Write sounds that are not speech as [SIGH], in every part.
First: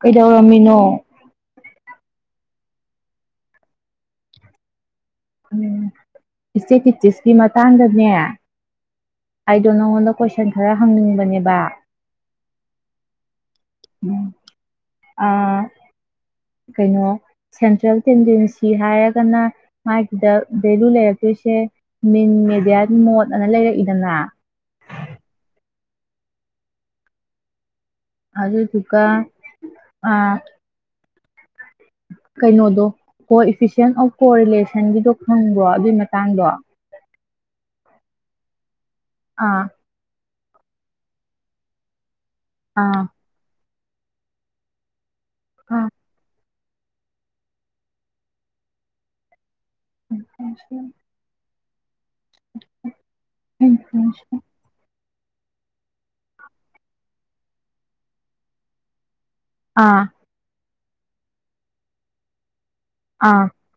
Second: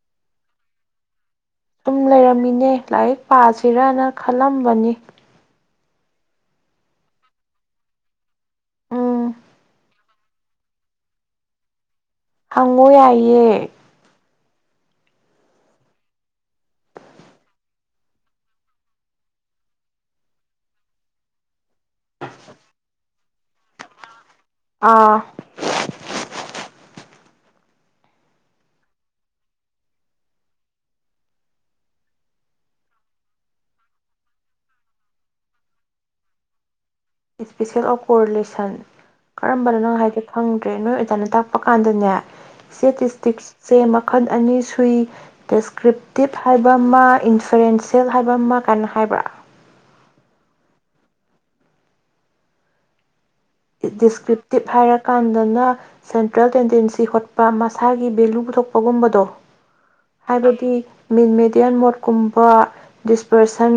ꯀꯩꯗꯧꯔꯝꯃꯤꯅꯣ ꯑꯗꯨꯨꯝ ꯂꯩꯔꯝꯃꯤꯅꯦ ꯂꯥꯏꯔꯤꯛ ꯄꯥꯁꯤꯔꯅ ꯈꯜꯂꯝꯕꯅꯤ ꯏꯆꯦ ꯀꯦꯆꯤꯁꯀꯤ ꯃꯇꯥꯡꯗꯅꯦ ꯎꯝ ꯑꯩꯗꯣ ꯅꯪꯉꯣꯟꯗ ꯀꯣꯏꯁꯟ ꯈꯔ ꯍꯪꯅꯤꯡꯕꯅꯦꯕ ꯍꯪꯉꯣ ꯌꯥꯏꯌꯦ ꯑ ꯀꯩꯅꯣ ꯁꯦꯟꯇ꯭ꯔꯦꯜ ꯇꯦꯟꯗꯦꯟꯁꯤ ꯍꯥꯏꯔꯒꯅ ꯃꯥꯒꯤꯗ ꯚꯦꯂꯨ ꯂꯩꯔꯛꯇꯣꯏꯁꯦ ꯗꯤ ꯃ [UNINTELLIGIBLE] ꯑꯗꯨ ꯑꯥ ꯑꯗꯨ ꯊꯀ ꯑ ꯀꯩꯅꯣꯗꯣ ꯀꯣ ꯏꯐꯤꯁꯟ ꯑꯣꯐ ꯀꯣ ꯔꯤꯂꯦꯁꯟꯒꯤꯗꯣ ꯈꯪꯕ꯭ꯔꯣ ꯑꯗꯨꯏ ꯃꯇꯥꯡꯗꯣ ꯏꯁꯄꯤꯁꯦꯜ ꯑꯣꯀꯣꯔꯤꯂꯦꯁꯟ ꯑꯥ ꯀꯔꯝꯕꯅꯣ ꯅꯪ ꯍꯥꯏꯗꯨ ꯐꯪꯗ꯭ꯔꯦ ꯅꯣꯏ ꯑꯣꯖꯥꯅ ꯇꯥꯛꯄ ꯀꯥꯟꯗꯅꯦ ꯑꯥ ꯁꯦꯇ ꯏꯁꯇꯤ ꯆꯦ ꯃꯈꯜ ꯑꯅꯤ ꯁꯨꯏ ꯑꯥ ꯗꯗꯤꯁꯀ꯭ꯔꯤꯞꯇꯤꯞ ꯍꯥꯏꯕ ꯑꯃ ꯏꯟꯐ꯭ꯂꯨꯌꯦꯟꯁꯑꯦꯜ ꯍꯥꯏꯕ ꯑꯃ ꯀꯥꯏꯅ ꯍꯥꯏꯕ꯭ꯔꯥ ꯎ ꯗꯤꯁꯀ꯭ꯔꯤꯞꯇꯤꯞ ꯍꯥꯏꯔꯒ ꯀꯥꯟꯗꯅ ꯁꯦꯟꯇ꯭ꯔꯦꯜ ꯇꯦꯟꯗꯦꯟꯁꯤ ꯍꯣꯠꯄ ꯃꯁꯥꯒꯤ ꯚꯦꯂꯨ ꯄꯨꯊꯣꯛꯄꯒꯨꯝꯕꯗꯣ ꯑꯥ ꯍꯥꯏꯕꯗꯤ ꯃꯤꯟ ꯃꯦꯗꯤꯌꯥꯟ ꯃꯣꯠ ꯀꯨꯝꯕ ꯄꯔꯁꯟ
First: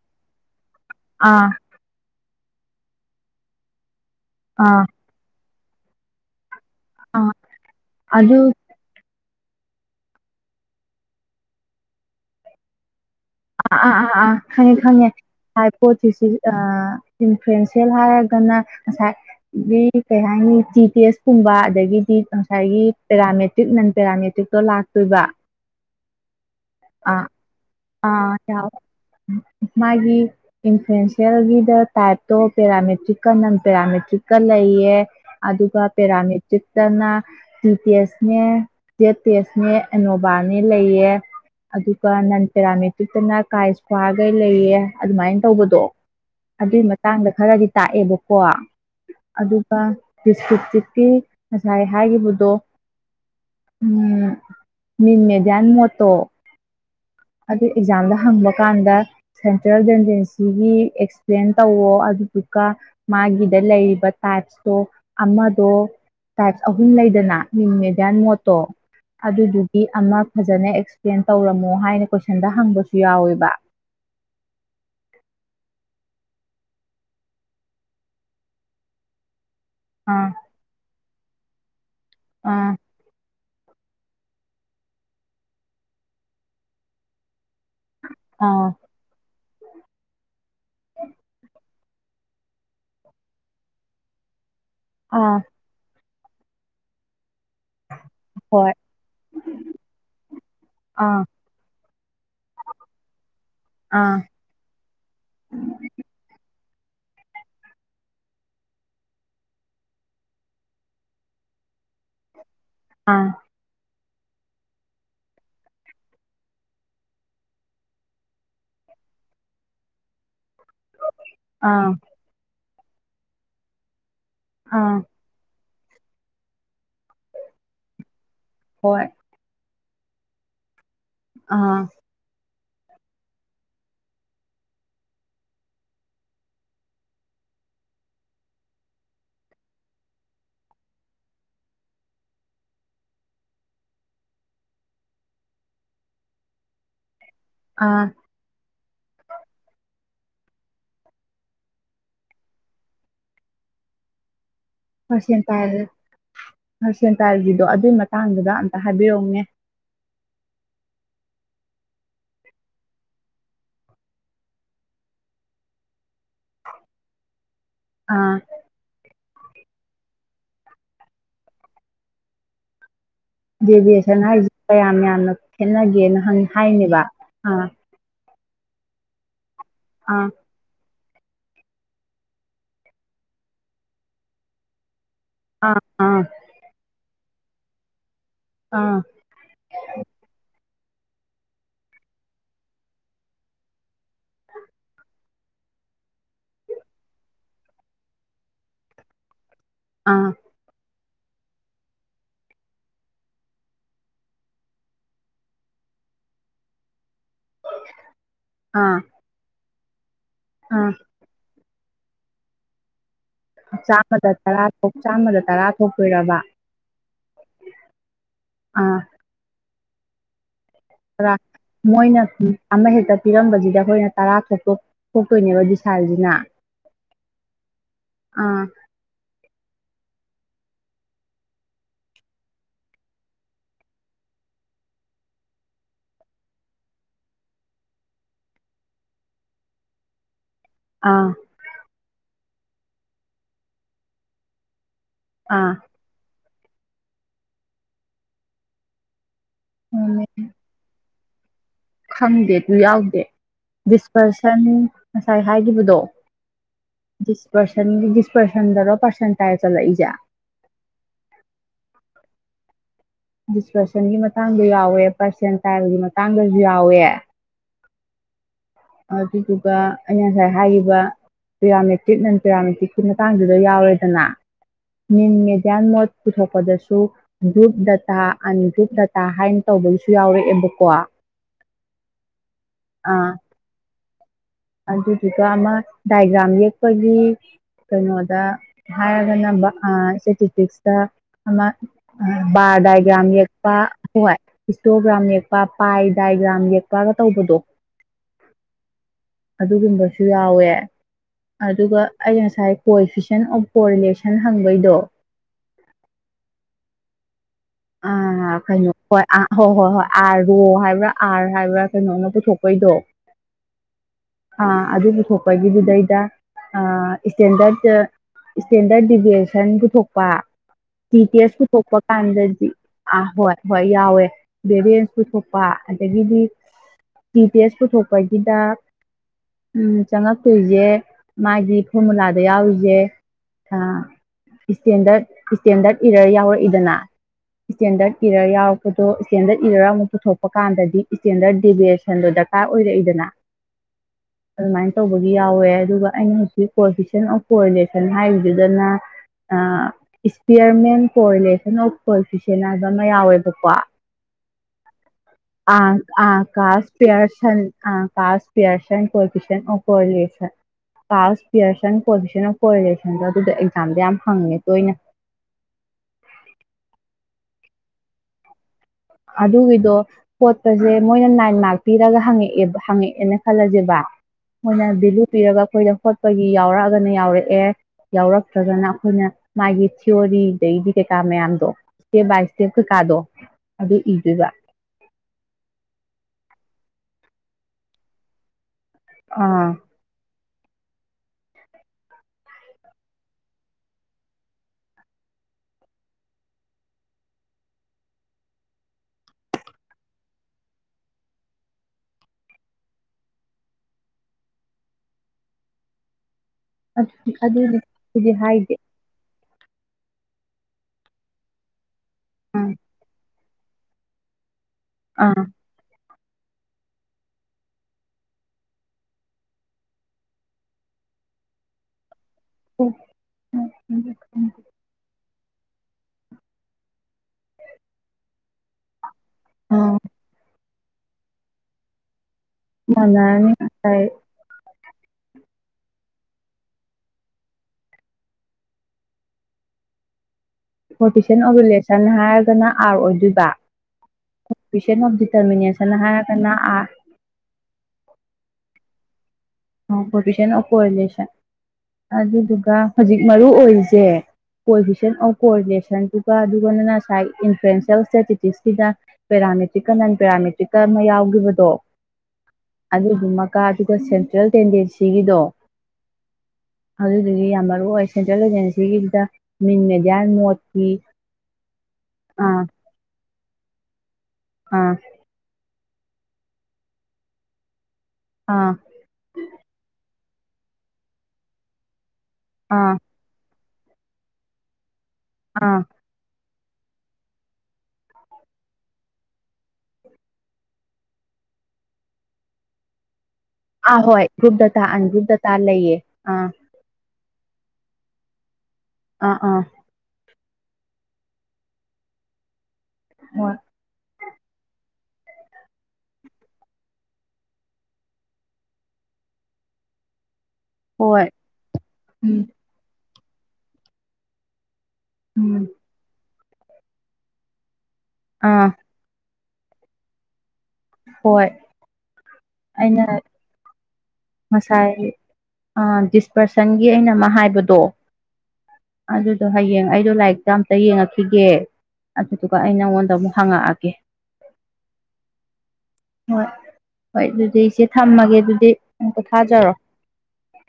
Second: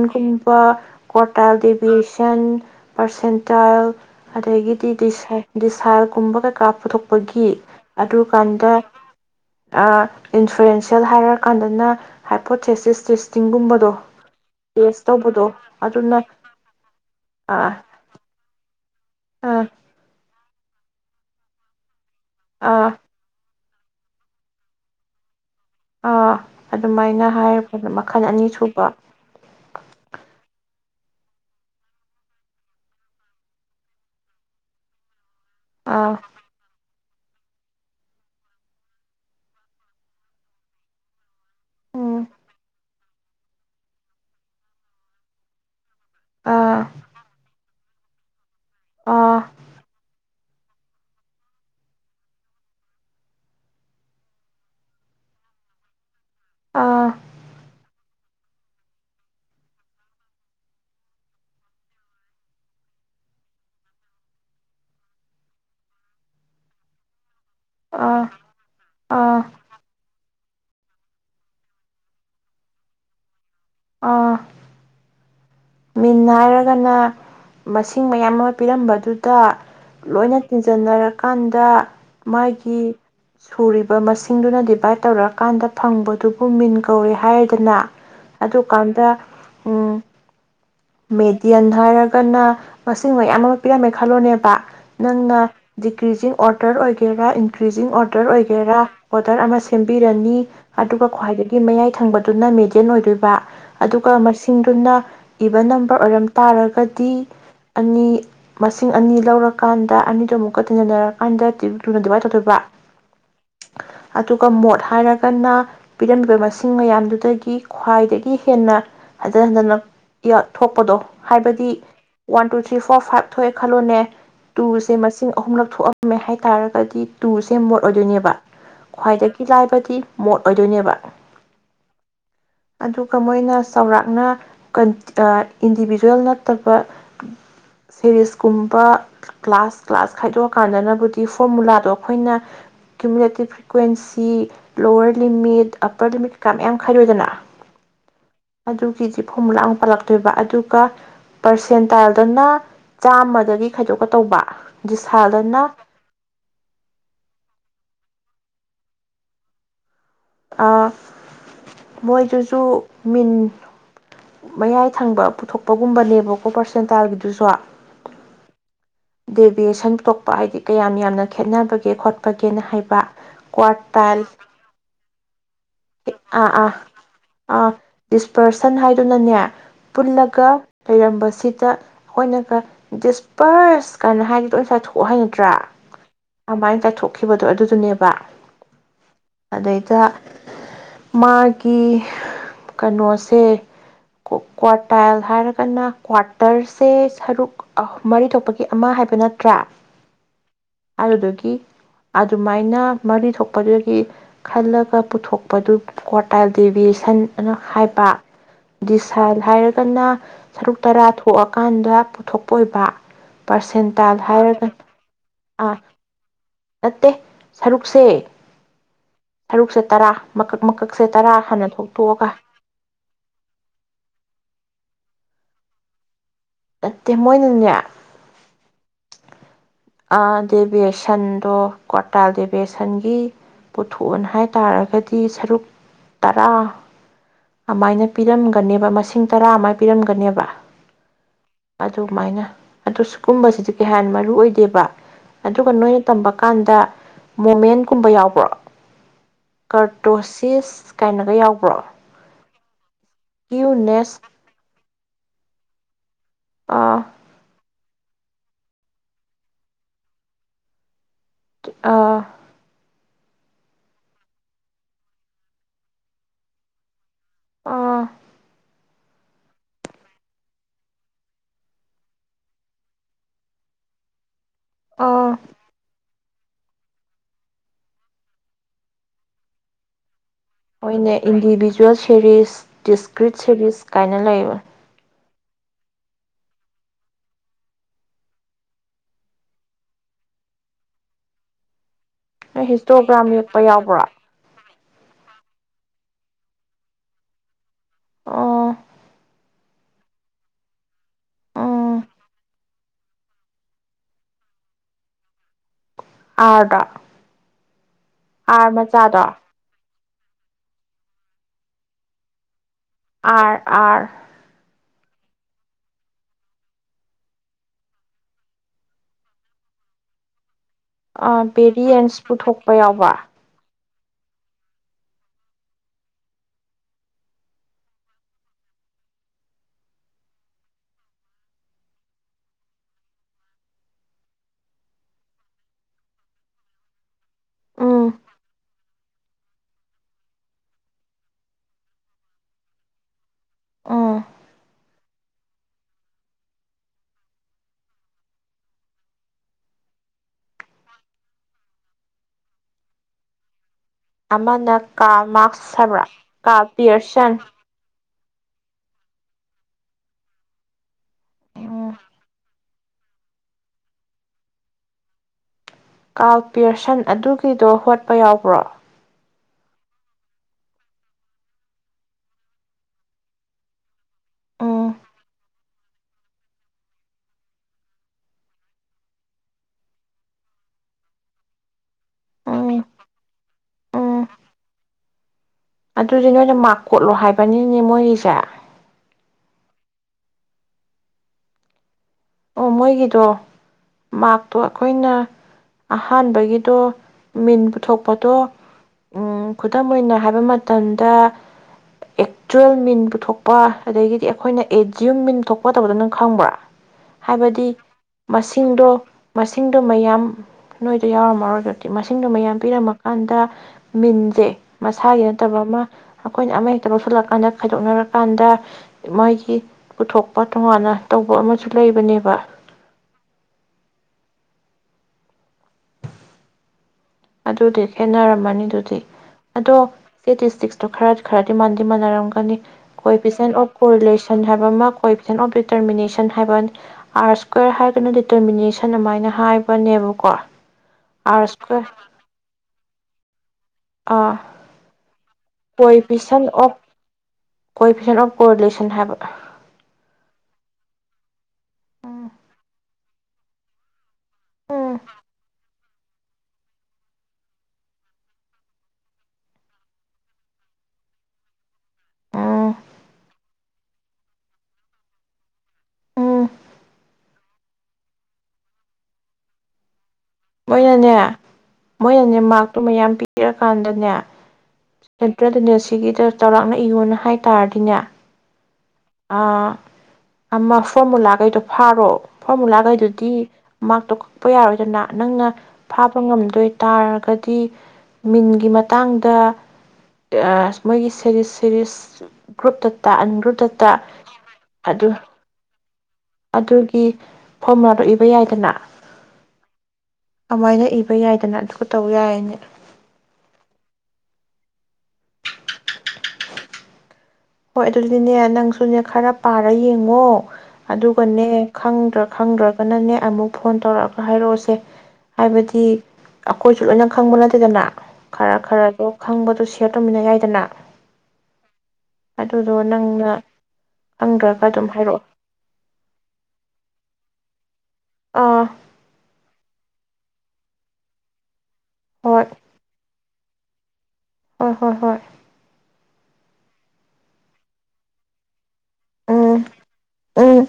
ꯋꯥ ꯑꯥ ꯀꯇꯥ ꯦꯕꯤꯁ ꯇꯦꯟ ꯄꯥꯔꯁꯦꯟꯇꯥꯏꯜ ꯑꯥ ꯑꯗꯒꯤꯗꯤꯗꯤ ꯗꯤꯁ ꯗꯤꯁꯥꯔ ꯀꯨꯝꯕ ꯀꯦ ꯀꯥꯞ ꯑꯥ ꯄꯨꯊꯣꯛꯄꯒꯤ ꯑꯗꯨ ꯀꯥꯟꯗ ꯏꯟꯐ꯭ꯂꯨꯌꯦꯟꯁꯤꯦꯜ ꯍꯥꯏꯔ ꯀꯥꯟꯗꯅ ꯍꯥꯏꯄꯣꯊꯦꯁꯤꯁ ꯑꯥ ꯑꯥ ꯇꯦꯁꯇꯤꯡꯒꯨꯝꯕꯗꯣ ꯑꯥ ꯑꯥ ꯈꯪꯉꯦ ꯇꯦꯁ ꯈꯪꯉꯦ ꯇꯧꯕꯗꯣ ꯍꯥꯏ ꯑꯗꯨꯅ ꯄꯣꯠꯇꯤꯁꯤ ꯑꯥ ꯏꯟꯐ꯭ꯂꯨꯌꯦꯟꯁꯤꯌꯦꯜ ꯍꯥꯏꯔꯒꯅ ꯑꯥ ꯉꯁꯥꯢꯒꯤ ꯀꯩ ꯍꯥꯢꯅꯤ ꯇꯤ ꯇꯦꯁ ꯀꯨꯝꯕ ꯑꯗꯒꯤꯗꯤ ꯉꯁꯥꯏꯒꯤ ꯑꯥ ꯄꯦꯔꯥꯃꯤꯠ ꯇ꯭ꯔꯤꯠꯃꯦꯟ ꯄꯦꯔꯥꯃꯦꯇꯤꯛꯇꯣ ꯂꯥꯛꯇꯣꯏꯕꯥ꯫ ꯑꯥ ꯑꯗꯨꯃꯥꯏꯅ ꯍꯥꯏꯔ [UNINTELLIGIBLE] ꯑ ꯌꯥ ꯃ ꯃꯥꯒꯤ ꯏꯟꯐ꯭ꯂꯨꯌꯦꯟꯁꯤꯑꯦꯜꯒꯤꯗ ꯇꯥꯏꯞꯇꯣ ꯄꯦꯔꯥꯃꯦꯇ꯭ꯔꯤꯛꯀ ꯅꯟ ꯄꯦꯔꯥꯃꯦꯇ꯭ꯔꯤꯛꯀ ꯂꯩꯌꯦ꯫ ꯑꯗꯨꯒ ꯑ ꯄꯦꯔꯥꯃꯦꯇ꯭ꯔꯤꯛꯇꯅꯥ ꯇꯤ ꯇꯦꯁꯅꯦ ꯖꯦꯠ ꯇꯦꯁꯅꯦ ꯑꯦꯅꯣꯚꯥꯅꯦ ꯂꯩꯌꯦ ꯑꯗꯨꯒ ꯎꯝ ꯅꯟ ꯄꯦꯔꯥꯃꯤꯠ ꯇꯤꯛꯇꯅ ꯀꯥꯏ ꯏꯁꯈ꯭ꯋꯥꯒꯩ ꯂꯩꯌꯦ ꯑꯗꯨꯃꯥꯏꯟ ꯇꯧꯕꯗꯣ ꯑ ꯑꯗꯨꯏ ꯃꯇꯥꯡꯗ ꯈꯔꯗꯤ ꯇꯥꯛꯑꯦꯕꯀꯣ ꯑ ꯑꯗꯨꯒꯥ ꯗꯤꯁꯀ꯭ꯔꯤꯞꯇꯤꯚꯀꯤ ꯉꯁꯥꯏ ꯍꯥꯏꯒꯤꯕꯗꯣ ꯎꯝ ꯃꯤꯟ ꯃꯦꯗꯤꯌꯥꯟ ꯃꯣꯠ ꯇꯣ ꯑ ꯑꯗꯨ ꯑꯦꯛꯖꯥꯝꯗ ꯍꯪꯕ ꯀꯥꯟꯗ ꯁꯦꯟꯇ꯭ꯔꯦꯜ ꯇꯦꯟꯗꯦꯟꯁꯤꯒꯤ ꯑꯦꯛꯁꯄ꯭ꯂꯦꯟ ꯇꯧꯋꯣ ꯑꯗꯨꯗꯨꯒ ꯃꯥꯒꯤꯗ ꯂꯩꯔꯤꯕ ꯇꯥꯏꯞꯁꯇꯣ ꯑꯃꯗꯣ ꯇꯥꯏꯞꯁ ꯑꯍꯨꯝ ꯂꯩꯗꯅꯥ? ꯃꯤꯟ ꯃꯦꯗꯥꯟ ꯑ ꯃꯣꯠꯇꯣ ꯑ ꯑꯗꯨꯗꯨꯒꯤ ꯑꯃ ꯐꯖꯅ ꯑꯦꯛꯁꯄ꯭ꯂꯦꯟ ꯇꯧꯔꯝꯃꯣ ꯍꯥꯏꯅ ꯀꯣꯏꯁꯟꯗ ꯍꯪꯕꯁꯨ ꯌꯥꯎꯋꯦꯕ ꯑꯥ ꯃꯤꯟ ꯍꯥꯏꯔꯒꯅ ꯃꯁꯤꯡ ꯃꯌꯥꯝ ꯑꯃ ꯄꯤꯔꯝꯕꯗꯨꯗ ꯑꯥ ꯂꯣꯏꯅ ꯇꯤꯟꯖꯟꯅꯔꯛ ꯀꯟꯗ ꯑꯥ ꯃꯥꯒꯤ ꯁꯨꯔꯤꯕ ꯃꯁꯤꯡꯗꯨꯅ ꯗꯤꯚꯥꯏꯠ ꯇꯧꯔꯛꯀꯥꯟꯗ ꯐꯪꯕꯗꯨꯕꯨ ꯃꯤꯟ ꯀꯧꯔꯦ ꯍꯥꯏꯔ ꯗꯅ ꯑꯥ ꯑꯗꯨꯀꯥꯟꯗ ꯎꯝ ꯃꯦꯗꯤꯌꯟ ꯍꯥꯏꯔꯒꯅ ꯃꯁꯤꯡ ꯃꯌꯥꯝ ꯑꯃ ꯄꯤꯔꯝꯃꯦ ꯈꯜꯂꯣꯅꯦꯕ ꯑꯥ ꯅꯪꯅ ꯭ꯏꯔꯤꯖꯤꯡ ꯋꯥꯇꯔ ꯑꯣꯏꯒꯦꯔꯥꯟ ꯒ꯭ꯔꯤꯖꯤꯡ ꯑꯣꯗꯔ ꯍꯣꯏ ꯑꯣꯏꯒꯦꯔꯥ ꯑꯣꯔꯗꯔ ꯑꯃ ꯁꯦꯝꯕꯤꯔꯅꯤ ꯑꯗꯨꯒ ꯑꯥ ꯈ꯭ꯋꯥꯏꯗꯒꯤ ꯃꯌꯥꯏ ꯊꯪꯕꯗꯨꯅ ꯃꯦꯗꯤꯌꯟ ꯑꯣꯏꯗꯣꯏꯕ ꯑꯗꯨꯒ ꯑꯥ ꯃꯁꯤꯡꯗꯨꯅ ꯏꯚꯟ ꯅꯝꯕꯔ ꯑꯣꯏꯔꯝ ꯇꯥꯔꯒꯗꯤ ꯑꯅꯤ ꯃꯁꯤꯡ ꯑꯅꯤ ꯂꯧꯔꯀꯥꯟꯗ ꯑꯅꯤꯗꯣ ꯑꯃꯨꯛꯀ ꯇꯤꯟꯖꯟꯅꯔꯀꯥꯟꯗ ꯇ ꯇꯨꯅ ꯗꯤꯚꯥꯏꯠ ꯇꯧꯗꯣꯏꯕ ꯑꯥ ꯑꯗꯨꯒ ꯃꯣꯠ ꯍꯥꯏꯔꯒꯅ ꯄꯤꯔꯝꯃꯤꯕ ꯃꯁꯤꯡ ꯃꯌꯥꯝꯗꯨꯗꯒꯤ ꯈ꯭ꯋꯥꯏꯗꯒꯤ ꯍꯦꯟꯅ ꯍꯟꯖꯟ ꯍꯟꯖꯟꯅ ꯌꯥꯠ ꯊꯣꯛꯄꯗꯣ ꯍꯥꯏꯕꯗꯤ ꯑꯥ one two three three four five ꯊꯣꯛꯑꯦ ꯈꯜꯂꯣꯅꯦ ꯇꯨ ꯑꯥ ꯁꯦ ꯃꯁꯤꯡ ꯑꯍꯨꯝꯂꯛ ꯊꯣꯛꯑ ꯃꯦ ꯍꯥꯏꯇꯥꯔꯒꯗꯤ ꯇꯨꯁꯦ ꯃꯣꯠ ꯑꯣꯏꯗꯣꯏꯅꯦꯕ ꯍꯣꯏ ꯈ꯭ꯋꯥꯏꯗꯒꯤ ꯂꯥꯏꯕ ꯇꯤ ꯃꯣꯠ ꯑꯣꯏꯗꯣꯏꯅꯦꯕ꯫ ꯑꯥ꯫ ꯑꯗꯨꯒ ꯃꯣꯢꯅ ꯆꯧꯔꯥꯛꯅ ꯀꯟ [UNINTELLIGIBLE] ꯏꯟꯗꯤꯚꯤꯖ꯭ꯋꯦꯜ ꯅꯠꯇꯕ ꯁꯦꯔꯤꯁ ꯀꯨꯝꯕ ꯀ꯭ꯂꯥꯁ ꯀ꯭ꯂꯥꯁ ꯈꯥꯏꯗꯣꯛꯑꯀꯥꯟꯗꯅꯕꯨꯗꯤ ꯐꯣꯔꯃꯨꯂꯥꯗꯣ ꯑꯈꯣꯏꯅ cumulative frequency, lower limit upper limit ꯀꯩꯀꯥ ꯃꯌꯥꯝ ꯈꯥꯏꯗꯣꯛꯏꯗꯅ꯫ ꯑꯥ꯫ ꯑꯗꯨꯒꯤꯗꯤ ꯐꯣꯃꯨꯂꯥ ꯑꯃꯨꯛ ꯄꯥꯜꯂꯛ ꯇꯨꯏꯕ ꯑꯗꯨꯒꯥ ꯄꯔꯁꯦꯟꯇꯥꯏꯜꯗꯅ ꯆꯥꯝꯃꯗꯒꯤ ꯈꯥꯏꯗꯣꯛꯀ ꯇꯧꯕ꯫ ꯗꯤꯁꯥꯜꯗꯅ ꯄꯔꯁꯦꯟꯇꯥꯢꯜ ꯄꯔꯁꯦꯟꯇꯥꯢꯜꯒꯤꯗꯣ ꯑꯗꯨꯏ ꯃꯇꯥꯡꯗ [UNINTELLIGIBLE] ꯑꯝꯇ ꯍꯥꯏꯕꯤꯔꯛꯎꯅꯦ꯫ ꯑꯥ ꯃꯣꯢꯖꯨꯖꯨ ꯃꯤꯟ ꯃꯌꯥꯢ ꯊꯪꯕ ꯄꯨꯊꯣꯛꯄꯒꯨꯝꯕꯅꯦꯕꯀꯣ ꯄꯔꯁꯦꯟꯇꯥꯢꯜꯒꯤꯗꯨꯖꯨ꯫ ꯑꯥ꯫ ꯗꯦꯚꯤꯌꯦꯁꯟ ꯇꯣꯛꯄ ꯍꯥꯢꯗꯤ ꯀꯌꯥꯝ ꯌꯥꯝꯅ ꯈꯦꯠꯅꯕꯒꯦ ꯈꯣꯠꯄꯒꯦꯅ ꯍꯥꯢꯕꯥ꯫ ꯗꯦꯚꯤꯌꯦꯁꯟ ꯍꯥꯏꯖꯦ ꯀꯌꯥꯝ ꯌꯥꯝꯅ ꯈꯦꯠꯅꯒꯦꯅ ꯍꯪ ꯍꯥꯏꯅꯦꯕꯥ ꯑꯥ꯫ ꯄꯔꯁꯟ ꯍꯥꯏꯗꯨꯅꯅꯦ ꯑꯥ ꯄꯨꯜꯂꯒ ꯂꯩꯔꯝꯕꯁꯤꯗ ꯑꯩꯈꯣꯏꯅꯒ ꯗꯤꯁꯄꯔꯁ ꯀꯥꯏꯅ ꯍꯥꯏꯔꯒꯗꯤꯁꯥ ꯀꯣꯛꯍꯟꯗ꯭ꯔꯥ ꯑꯥ ꯑꯥ ꯀꯃꯥꯏꯅ ꯇꯠꯊꯣꯛ ꯀꯈꯤꯕꯗꯣ ꯑꯗꯨꯗꯨꯅꯦꯕ ꯑꯗꯩꯗ ꯃꯥꯒꯤ ꯀꯩꯅꯣꯁꯦ ꯀ꯭ꯋꯥꯇꯥꯏꯜ ꯍꯥꯏꯔꯒꯅ ꯀ꯭ꯋꯥꯇꯔꯁꯦ ꯁꯔꯨꯛ ꯃꯔꯤ ꯊꯣꯛꯄꯒꯤ ꯑꯃ ꯍꯥꯏꯕ ꯅꯠꯇ꯭ꯔꯥ ꯑꯥ ꯑꯗꯨꯗꯒꯤ ꯑꯗꯨꯃꯥꯏꯅ ꯃꯔꯤ ꯊꯣꯛꯄꯗꯨꯗꯒꯤ ꯈꯜꯂꯒ ꯄꯨꯊꯣꯛꯄꯗꯨ ꯀ꯭ꯋꯥꯇꯥꯏꯜ ꯗꯦꯚꯌꯦꯁꯟ ꯑꯗꯨꯅ ꯍꯥꯏꯕ ꯑꯥ ꯑꯥ ꯗꯤꯁ ꯍꯥꯏꯔꯒ ꯀꯅ ꯁꯔꯨꯛ ꯑꯥ ꯇꯔꯥ ꯊꯣꯛꯑꯒ ꯀꯀꯥꯟꯗ ꯄꯨꯊꯣꯛꯄ ꯑꯣꯏꯕ ꯄꯥꯔꯁꯦꯟꯇꯥꯜ ꯆꯥꯝꯃꯗ ꯇꯔꯥ ꯍꯥꯏꯔꯒ ꯆꯥꯝꯃꯗ ꯇꯔꯥ ꯑꯥ ꯊꯣꯛꯇꯣꯏꯔꯕ ꯅꯠꯇꯦ ꯁꯔꯨꯛꯁꯦ ꯁꯔꯨ ꯄꯁ ꯇꯔꯥ ꯃꯀꯛ ꯃꯀꯛꯁꯦ ꯇꯔꯥ ꯍꯥꯟꯅ ꯃꯣꯏꯅ ꯊꯣꯛꯇꯣꯛꯑꯒ ꯑꯃꯍꯦꯛꯇ ꯄꯤꯔꯝꯕꯁꯤꯗ ꯑꯩꯈꯣꯏꯅ ꯇꯔꯥ ꯊꯣꯛꯇꯣ ꯇꯣꯛ ꯈꯣꯏꯅꯦꯕ ꯗꯤꯁꯥꯜꯁꯤꯅ ꯅꯠꯇꯦ ꯃꯣꯏꯅꯅꯦ ꯗꯦꯚꯦꯁꯟꯗꯣ ꯀ꯭ꯋꯥꯇꯥꯜ ꯗꯦꯚꯦꯁꯟꯒꯤ ꯄꯨꯊꯣꯛꯑꯣꯅ ꯍꯥꯏ ꯇꯥꯔꯒꯗꯤ ꯁꯔꯨꯛ ꯇꯔꯥ ꯑꯃꯥꯏꯅ ꯄꯤꯔꯝꯒꯅꯦꯕ ꯃꯁꯤꯡ ꯇꯔꯥ ꯑꯃꯥꯏ ꯄꯤꯔꯝꯒꯅꯦꯕ ꯑꯥ ꯑꯗꯨꯃꯥꯏꯅ ꯑꯗꯣ ꯁꯤꯒꯨꯝꯕꯁꯤꯗꯤ ꯀꯥꯍꯦꯟꯅꯥ ꯃꯔꯨ ꯑꯣꯏꯗꯦꯕ ꯑꯗꯨꯒ ꯑꯥ ꯅꯣꯏꯅ ꯇꯝꯕꯛ ꯀꯥꯟꯗ ꯃꯣꯃꯦꯟꯒꯨꯝꯕ ꯌꯥꯎꯕ꯭ꯔꯣ ꯀꯔꯇꯣꯁꯁꯤꯁ ꯀꯥꯏꯅꯒ ꯌꯥꯎꯕ꯭ꯔꯣ ꯈꯪꯗꯦ ꯑꯗꯨ ꯌꯥꯎ ꯀ꯭ꯌꯨꯅꯦꯁ ꯗꯤꯁꯄꯔꯁꯟ ꯉꯁꯥꯏ ꯍꯥꯏꯒꯤꯕꯗꯣ ꯑꯥ ꯗꯤꯁꯄꯔꯁꯟ ꯗꯤꯁꯄꯔꯁꯟ ꯗꯔꯣ ꯄꯔꯁꯦꯟꯇꯥꯏꯜ ꯏꯖ ꯑꯥ ꯗꯤꯄꯔꯁꯟꯒꯤ ꯃꯇꯥꯡꯗ ꯌꯥꯎꯋꯦ ꯄꯔꯁꯟꯇꯥꯏꯜꯒꯤ ꯃꯇꯥꯡꯗꯁꯨ ꯌꯥꯎꯋꯦ ꯑꯥ ꯑꯗꯨꯗꯨꯒ ꯑꯩꯅ ꯉꯁꯥꯏ ꯍꯥꯏꯈꯤꯕ ꯄꯦꯔꯥꯃꯦꯇ꯭ꯔꯤꯛ ꯅꯟ ꯄꯦꯔꯥꯃꯦꯇ꯭ꯔꯤꯛꯀꯤ ꯃꯇꯥꯡꯗꯨꯗ ꯌꯥꯎꯔꯦꯗꯅ ꯅꯤꯟ ꯑꯥ ꯃꯤꯗꯤꯌꯟ ꯄꯦꯠ ꯄꯨꯊꯣꯛꯄꯗꯁꯨ ꯒ꯭ꯔꯨꯞ ꯗꯠ ꯗꯥ ꯑꯟꯐꯤꯠ ꯗꯇꯥ ꯍꯥꯏꯅ ꯇꯧꯗꯣꯏꯁ ꯃꯣꯏꯅ ꯏꯟꯗꯤꯚꯖꯨꯋꯦꯜ ꯁꯦꯔꯤꯁ ꯗꯤꯁꯀ꯭ꯔꯤꯠ ꯁꯦꯔꯤꯁ ꯀꯥꯏꯅ ꯂꯩꯕ꯫ ꯑꯗꯨꯒ ꯑꯃ ꯗꯥꯏꯒ꯭ꯔꯥꯝ ꯌꯦꯛꯄꯒꯤ ꯀꯩꯅꯣꯗ ꯍꯥꯏꯔꯒꯅ ꯕ ꯑꯥ ꯆꯤꯇꯤꯇꯤꯛꯁꯇ ꯑꯃꯥ ꯅꯣꯏ ꯕꯥꯔꯗꯥꯏ ꯍꯤꯁꯇꯣꯒ꯭ꯔꯥꯝ ꯌꯥꯝ ꯌꯦꯛꯄ ꯌꯦꯛꯄꯥ ꯌꯥꯎꯕ꯭ꯔꯣ ꯍꯣꯌ꯫ ꯏꯁꯇꯣꯒ꯭ꯔꯥꯝ ꯌꯦꯛꯄ ꯄꯥꯏ ꯗꯥꯏꯒ꯭ꯔꯥꯝ ꯌꯦꯛꯄꯒ ꯇꯧꯕꯗꯣ꯫ ꯑꯣ꯫ ꯑꯗꯨꯒꯨꯝꯕꯁꯨ ꯌꯥꯎꯋꯦ꯫ ꯎꯝ ꯑꯗꯨꯒ ꯑꯩ ꯉꯁꯥꯏ ꯀꯣꯑꯤꯐꯤꯁꯦꯟ ꯑꯣꯐ ꯀꯣꯔꯤꯂꯦꯁꯟ ꯍꯪꯕꯩꯗꯣ ꯑꯥꯔꯗꯥ꯫ ꯑꯥ ꯀꯩꯅꯣ ꯍꯣꯏ ꯑ ꯍꯣꯏ ꯍꯣꯏ ꯍꯣꯏ꯫ ꯑꯥꯔ ꯔꯣ ꯍꯥꯏꯕ꯭ꯔꯥ ꯑꯥꯔ ꯍꯥꯏꯕ꯭ꯔꯥ ꯀꯩꯅꯣꯅ ꯄꯨꯊꯣꯛ ꯑꯥꯔ ꯑꯥꯔ꯫ ꯑꯥ ꯑꯗꯨ ꯄꯨꯊꯣꯛꯄꯒꯤꯗꯨꯗꯩꯗ ꯑꯥ ꯏꯁꯇꯦꯟꯗꯔꯠ ꯇꯥ ꯏꯁꯇꯦꯟꯗꯔ ꯗꯤꯚꯦꯁꯟ ꯄꯨꯊꯣꯛꯄ꯫ ꯑꯥ ꯇꯤꯇꯦꯁ ꯄꯨꯊꯣꯛꯄ ꯕꯦꯔꯤꯌꯦꯟꯁ ꯀꯥꯟꯗ ꯄꯨꯊꯣꯛꯄ ꯌꯥꯎꯕ ꯑ ꯍꯣꯢ꯫ ꯍꯣꯏ ꯌꯥꯎꯋꯦ ꯕꯦꯔꯤꯌꯦꯁ ꯄꯨꯊꯣꯛꯄ ꯑꯗꯒꯤꯗꯤ ꯄꯤ ꯄꯤꯑꯦꯁ ꯄꯨꯊꯣꯛꯄꯒꯤꯗ ꯑꯨꯝ ꯆꯪꯉꯛꯇꯣꯏꯖꯦ ꯃꯥꯒꯤ ꯐꯣꯝꯃꯨꯂꯥꯗ ꯌꯥꯎꯔꯤꯁꯦ ꯏꯁꯇꯦꯟꯗꯔꯠ ꯏꯁꯇꯦꯟꯗꯔꯠ ꯏꯔꯔ ꯌꯥꯎꯔꯛꯏꯗꯅ ꯎꯝ ꯏꯁꯇꯦꯟꯗꯔꯠ ꯏꯔꯔ ꯌꯥꯎꯔꯛꯕꯗꯣ ꯏꯁꯇꯦꯟꯗꯔꯠ ꯏꯔꯔ ꯑꯃꯨꯛ ꯄꯨꯊꯣꯛꯄ ꯀꯥꯟꯗꯗꯤ ꯏꯁꯇꯦꯟꯗꯔꯠ ꯗꯦꯕꯤꯌꯦꯁꯟꯗꯣ ꯗꯔꯀꯥꯔ ꯑꯣꯏꯔꯛꯏꯗꯅ ꯎꯝ ꯑꯗꯨꯃꯥꯏ ꯇꯧꯕ ꯌꯥꯎꯋꯦ ꯑꯗꯨꯒ ꯑꯩꯅ ꯍꯧꯖꯤꯛ ꯀꯣꯏꯐꯤꯁꯟ ꯑꯣꯐ ꯀꯣꯔꯤꯂꯦꯁꯟ ꯍꯥꯏꯔꯤꯖꯤꯗꯅ ꯏꯁꯄꯤꯌꯥꯔꯃꯦꯟ ꯀꯣꯔꯤꯂꯦꯁꯟ ꯑꯣꯐ ꯀꯣꯏꯐꯤꯁꯦꯟ ꯍꯥꯏꯕ ꯑꯃ ꯌꯥꯎꯋꯦꯕꯀꯣ ꯑꯃꯅ ꯀꯥ ꯃꯥꯁ ꯍꯥꯏꯕꯔ ꯀꯥ Pearson caste Pearson coefficient of correlation. Caste Pearson um coefficient of ꯀꯣꯔꯤꯂꯦꯁꯟꯗꯣ ꯑꯗꯨꯗꯣ ꯑꯦꯛꯖꯥꯝꯗ ꯌꯥꯝ ꯍꯪꯉꯦ ꯇꯣꯏꯅ꯫ ꯀꯥꯜ ꯄꯤꯌꯔꯁꯟ ꯑꯗꯨ ꯑꯗꯨꯏꯗꯣ ꯍꯣꯠꯄ ꯌꯥꯎꯕ꯭ꯔꯣ꯫ ꯑꯗꯨꯒꯤꯗꯣ ꯍꯣꯠꯄꯥꯁꯦ ꯃꯣꯏꯅ ꯅꯥꯏꯟ ꯃꯥꯔꯛ ꯄꯤꯔꯒ ꯍꯪꯉꯛꯑꯦꯕ ꯍꯪꯉꯛꯑꯦꯅ ꯈꯜꯂꯖꯦꯕ ꯃꯣꯏꯅ ꯎꯝ ꯕꯤꯜꯂꯨ ꯄꯤꯔꯒ ꯑꯩꯈꯣꯏꯗ ꯍꯣꯠꯄꯒꯤ ꯌꯥꯎꯔꯛꯑꯒꯅ ꯌꯥꯎꯔꯛꯑꯦ ꯌꯥꯎꯔꯛꯇ꯭ꯔꯒꯅ ꯑꯩꯈꯣꯏꯅ ꯃꯥꯒꯤ ꯊꯤꯌꯣꯔꯤꯗꯩꯗꯤ ꯀꯩꯀꯥ ꯃꯌꯥꯝꯗꯣ ꯏꯁꯇꯦꯞ ꯕꯥꯏ ꯏꯁꯇꯦꯞ ꯎꯝ ꯀꯩꯀꯥꯗꯣ ꯑꯗꯨ ꯎꯝ ꯏꯗꯨꯏꯕꯥ ꯑꯗꯨꯗꯤ ꯅꯣꯏꯅ ꯃꯥꯛ ꯀꯣꯠꯂꯣ ꯍꯥꯏ ꯄꯅꯤꯅꯤ ꯃꯣꯏꯒꯤꯁꯦ ꯑꯥ꯫ ꯑꯣ ꯃꯣꯏꯒꯤꯗꯣ ꯃꯥꯛꯇꯣ ꯑꯈꯣꯏꯅ ꯑꯍꯥꯟꯕꯒꯤꯗꯣ ꯃꯤꯟ ꯄꯨꯊꯣꯛꯄꯗꯣ ꯎꯝ ꯈꯨꯗꯝ ꯑꯣꯏꯅ ꯍꯥꯏꯕ ꯃꯇꯝꯗꯥ ꯑꯦꯛꯆ꯭ꯨꯋꯦꯜ ꯃꯤꯟ ꯄꯨꯊꯣꯛꯄ ꯑꯗꯒꯤꯗꯤ ꯑꯈꯣꯏꯅ ꯑꯦꯖ꯭ꯌꯨꯝ ꯃꯤꯟ ꯄꯨꯊꯣꯛꯄ ꯇꯧꯕꯗꯣ ꯅꯪ ꯈꯪꯕ꯭ꯔꯥ? ꯑꯗꯨꯗꯤ ꯑꯗꯨ ꯍꯥꯏꯕꯗꯤ [UNINTELLIGIBLE] ꯗꯤ ꯍꯥꯏꯗꯦ꯫ ꯃꯁꯤꯡꯗꯣ ꯃꯁꯤꯡꯗꯣ ꯃꯌꯥꯝ ꯅꯣꯏꯗ ꯌꯥꯎꯔꯝꯃꯔꯣꯏ ꯗꯨꯗꯤ꯫ ꯃꯁꯤꯡꯗꯣ ꯃꯌꯥꯝ ꯑꯥ ꯄꯤꯔꯝꯃꯀꯥꯟꯗ ꯃꯤꯟꯖꯦ ꯃꯁꯥꯒꯤ ꯑꯥ ꯅꯠꯇꯕ ꯑꯃ ꯑꯈꯣꯏꯅ ꯑꯃꯍꯦꯛꯇ ꯂꯧꯁꯜꯂ ꯀꯥꯟꯗ ꯈꯥꯏꯗꯣꯛꯅꯔꯀꯥꯟꯗ ꯃꯣꯏꯒꯤ ꯄꯨꯊꯣꯛꯄ ꯇꯣꯉꯥꯟꯅ ꯇꯧꯕ ꯑꯃꯁꯨ ꯂꯩ ꯑꯗꯨꯅꯦꯕ꯫ [UNINTELLIGIBLE] ꯑꯗꯨꯗꯤ ꯈꯦꯠꯅꯔꯝꯃꯅꯤ ꯑꯗꯨꯗꯤ꯫ ꯑꯗꯣ ꯑ ꯁ꯭ꯇꯦꯇꯤꯁꯇꯤꯛꯁ ꯗꯨ ꯈꯔ ꯈꯔꯗꯤ ꯃꯥꯟꯗꯤ ꯃꯥꯟꯅꯔꯝꯒ ꯒꯅꯤ ꯃꯥꯟꯅꯔꯅꯤ ꯀꯣꯢꯐꯤꯁꯦꯟꯠ ꯑꯣꯞ ꯉꯁꯥꯏ ꯀꯣꯔꯤꯂꯦꯁꯟ ꯍꯥꯏꯕ ꯑꯃ ꯀꯣꯏꯐꯤꯁꯦꯟ ꯑꯣꯐ ꯗꯤꯇꯔꯃꯤꯅꯦꯁꯟ ꯍꯥꯏꯕ ꯑꯥꯔ ꯏꯀ꯭ꯋꯦꯔ ꯍꯥꯏꯕꯅ ꯗꯤꯇꯔꯃꯤꯅꯦꯁꯟ ꯑꯗꯨꯃꯥꯏꯅ ꯍꯥꯏꯕꯅꯦꯕꯀꯣ꯫ Coefficient R of square relation ꯍꯥꯏ ꯐꯖꯅ ꯑꯥꯔ ꯑꯣꯏꯗꯣꯏꯕ ꯑꯥ ꯄꯁꯦꯅ ꯅꯝꯗꯤꯇꯔ ꯍꯥꯏꯔꯒꯅ ꯑꯥꯔ ꯀꯣ ꯐꯤꯁꯟ ꯑꯣꯐ ꯀꯣꯔꯤꯂꯦꯁꯟ ꯍꯥꯏꯕ ꯑꯣꯏꯐꯤꯁꯦꯠ ꯑꫭꯝ ꯀꫭꯔꯤꯂꯤꯁꯟ ꯎꯝ ꯑꯗꯨꯗꯨꯒ ꯍꯧꯖꯤꯛ ꯃꯔꯨ ꯑꯣꯏꯔꯤꯁꯦ ꯄꯣꯖꯤꯁꯟ ꯀꯣꯑꯣꯔꯗꯤꯅꯦꯁꯟ ꯑꯗꯨꯒꯅꯅ ꯉꯁꯥꯏ ꯏꯟꯐ꯭ꯂꯨꯦꯟꯁꯤꯦꯜ ꯏꯁꯇꯦꯇꯤꯇꯤꯛꯁꯀꯤꯗ ꯄꯦꯔꯥꯃꯦꯇ꯭ꯔꯤꯛꯀ ꯅꯟ ꯄꯦꯔꯥꯃꯦꯇ꯭ꯔꯤꯛꯀ ꯑꯃ ꯌꯥꯎꯈꯤꯕꯗꯣ ꯎꯝ ꯑꯗꯨꯗꯨꯃꯒ ꯑꯗꯨꯒ ꯇꯦꯜ ꯑꯦꯖꯦꯟꯁꯤꯒꯤꯗꯣ ꯎꯝ ꯑꯗꯨꯗꯨꯒꯤ ꯌꯥꯝ ꯃꯔꯨ ꯑꯣꯏ ꯁꯦꯟꯇ꯭ꯔꯦꯜ ꯑꯦꯖꯦꯟꯁꯤꯒꯤꯗ ꯃꯤ ꯃꯣꯏꯅꯅꯦ ꯃꯣꯏꯅꯅꯦ ꯑꯥ ꯃꯥꯛꯛꯇꯨ ꯃꯌꯥꯝ ꯄꯤ ꯄꯤꯔꯀꯥꯟꯗꯅꯦ ꯑꯥ ꯁꯗ꯭ꯔꯗꯅꯦꯁꯤ ꯁꯤꯒꯤꯗ ꯆꯥꯎꯔꯥꯛꯅ ꯏꯌꯣꯅ ꯍꯥꯏꯇꯥꯔꯗꯤꯅꯦ ꯑꯥ ꯑ ꯑꯃ ꯐꯣꯔꯃꯨꯂꯥꯒꯩꯗꯣ ꯐꯥꯔꯣ ꯑꯥ ꯐꯣꯔꯃꯨꯂꯥꯒꯗꯨꯗꯤ ꯃꯛꯇꯣ ꯀꯛꯄ ꯌꯥꯔꯣꯏꯗꯅ ꯅꯪꯅ ꯑꯥ ꯐꯥꯕ ꯉꯝꯗꯣꯏ ꯇꯥꯔꯒꯗꯤ ꯃꯤꯟꯒꯤ ꯃꯇꯥꯡꯗ ꯃꯣꯏꯒꯤ ꯁꯦꯔꯤꯁ ꯁꯦꯔꯤꯁ ꯒ꯭ꯔꯨꯞꯇꯇꯥ ꯑꯟꯒ꯭ꯔꯨꯞ ꯑꯥ ꯍꯣꯏ ꯒ꯭ꯔꯨꯞ ꯗꯇꯥ ꯑꯟꯒ꯭ꯔꯨꯞ ꯗꯇꯥ ꯂꯩꯌꯦ ꯑꯥ ꯑꯗꯨ ꯑꯗꯨ ꯐꯣꯔꯃꯨꯂꯥꯗꯣ ꯏꯕ ꯌꯥꯏꯗꯅ ꯑꯥ ꯑꯥ ꯀꯃꯥꯏꯅ ꯏꯕ ꯌꯥꯏꯗꯅ ꯑꯗꯨꯒ ꯇꯧ ꯌꯥꯏꯅꯦ ꯍꯣꯏ ꯍꯣꯏ ꯑꯗꯨꯗꯤꯅꯦ ꯅꯪꯁꯨꯅꯦ ꯈꯔ ꯄꯥꯔ ꯌꯦꯡꯉꯣ ꯍꯣꯏ ꯑꯗꯨꯒꯅꯦ ꯈꯪꯗ꯭ꯔꯥ ꯎꯝ ꯈꯪꯗ꯭ꯔꯒꯅꯅꯦ ꯑꯃꯨꯛ ꯐꯣꯟ ꯇꯧꯔꯛꯑꯒ ꯍꯥꯏꯔꯛꯑꯣꯁꯦ ꯎꯝ ꯍꯥꯏꯕꯗꯤ ꯑꯩꯈꯣꯏꯁꯨ ꯂꯣꯏꯅ ꯈꯪꯕ ꯅꯠꯇꯦꯗꯅ ꯈꯔ ꯑꯥ ꯈꯔꯗ ꯈꯪꯕꯗꯨ ꯁꯌꯔ ꯇꯧꯃꯤꯟꯅ ꯌꯥꯏꯗꯅ ꯍꯣꯏ ꯑꯗꯨꯗꯣ ꯑꯩꯅ ꯅꯪꯅ ꯈꯪꯗ꯭ꯔꯒ ꯑꯗꯨꯝ ꯉꯁꯥꯏ ꯍꯥꯏꯔꯛꯑꯣ ꯗꯤꯁꯄꯔꯁꯟꯒꯤ ꯑꯩꯅ ꯑꯃ ꯍꯥꯏꯕꯗ ꯇꯣ ꯑꯥ ꯑꯗꯨꯗꯣ ꯍꯥꯌꯦꯡ ꯑꯩꯗꯣ ꯂꯥꯏꯔꯤꯛꯇ ꯑꯝꯇ ꯌꯦꯡꯉꯛꯈꯤꯒꯦ ꯍꯣꯏ ꯑꯗꯨꯗꯨꯒ ꯑꯩ ꯅꯪꯉꯣꯟꯗ ꯑꯃꯨꯛ ꯍꯪꯉꯛꯑꯒꯦ ꯍꯣꯏ ꯍꯣꯏ ꯍꯣꯏ ꯍꯣꯏ ꯍꯣꯏ ꯑꯗꯨꯗꯤ ꯏꯆꯦ ꯊꯝꯃꯒꯦ ꯑꯗꯨꯗꯤ ꯎꯝ ꯄꯣꯊꯥꯖꯔꯣ ꯎꯝ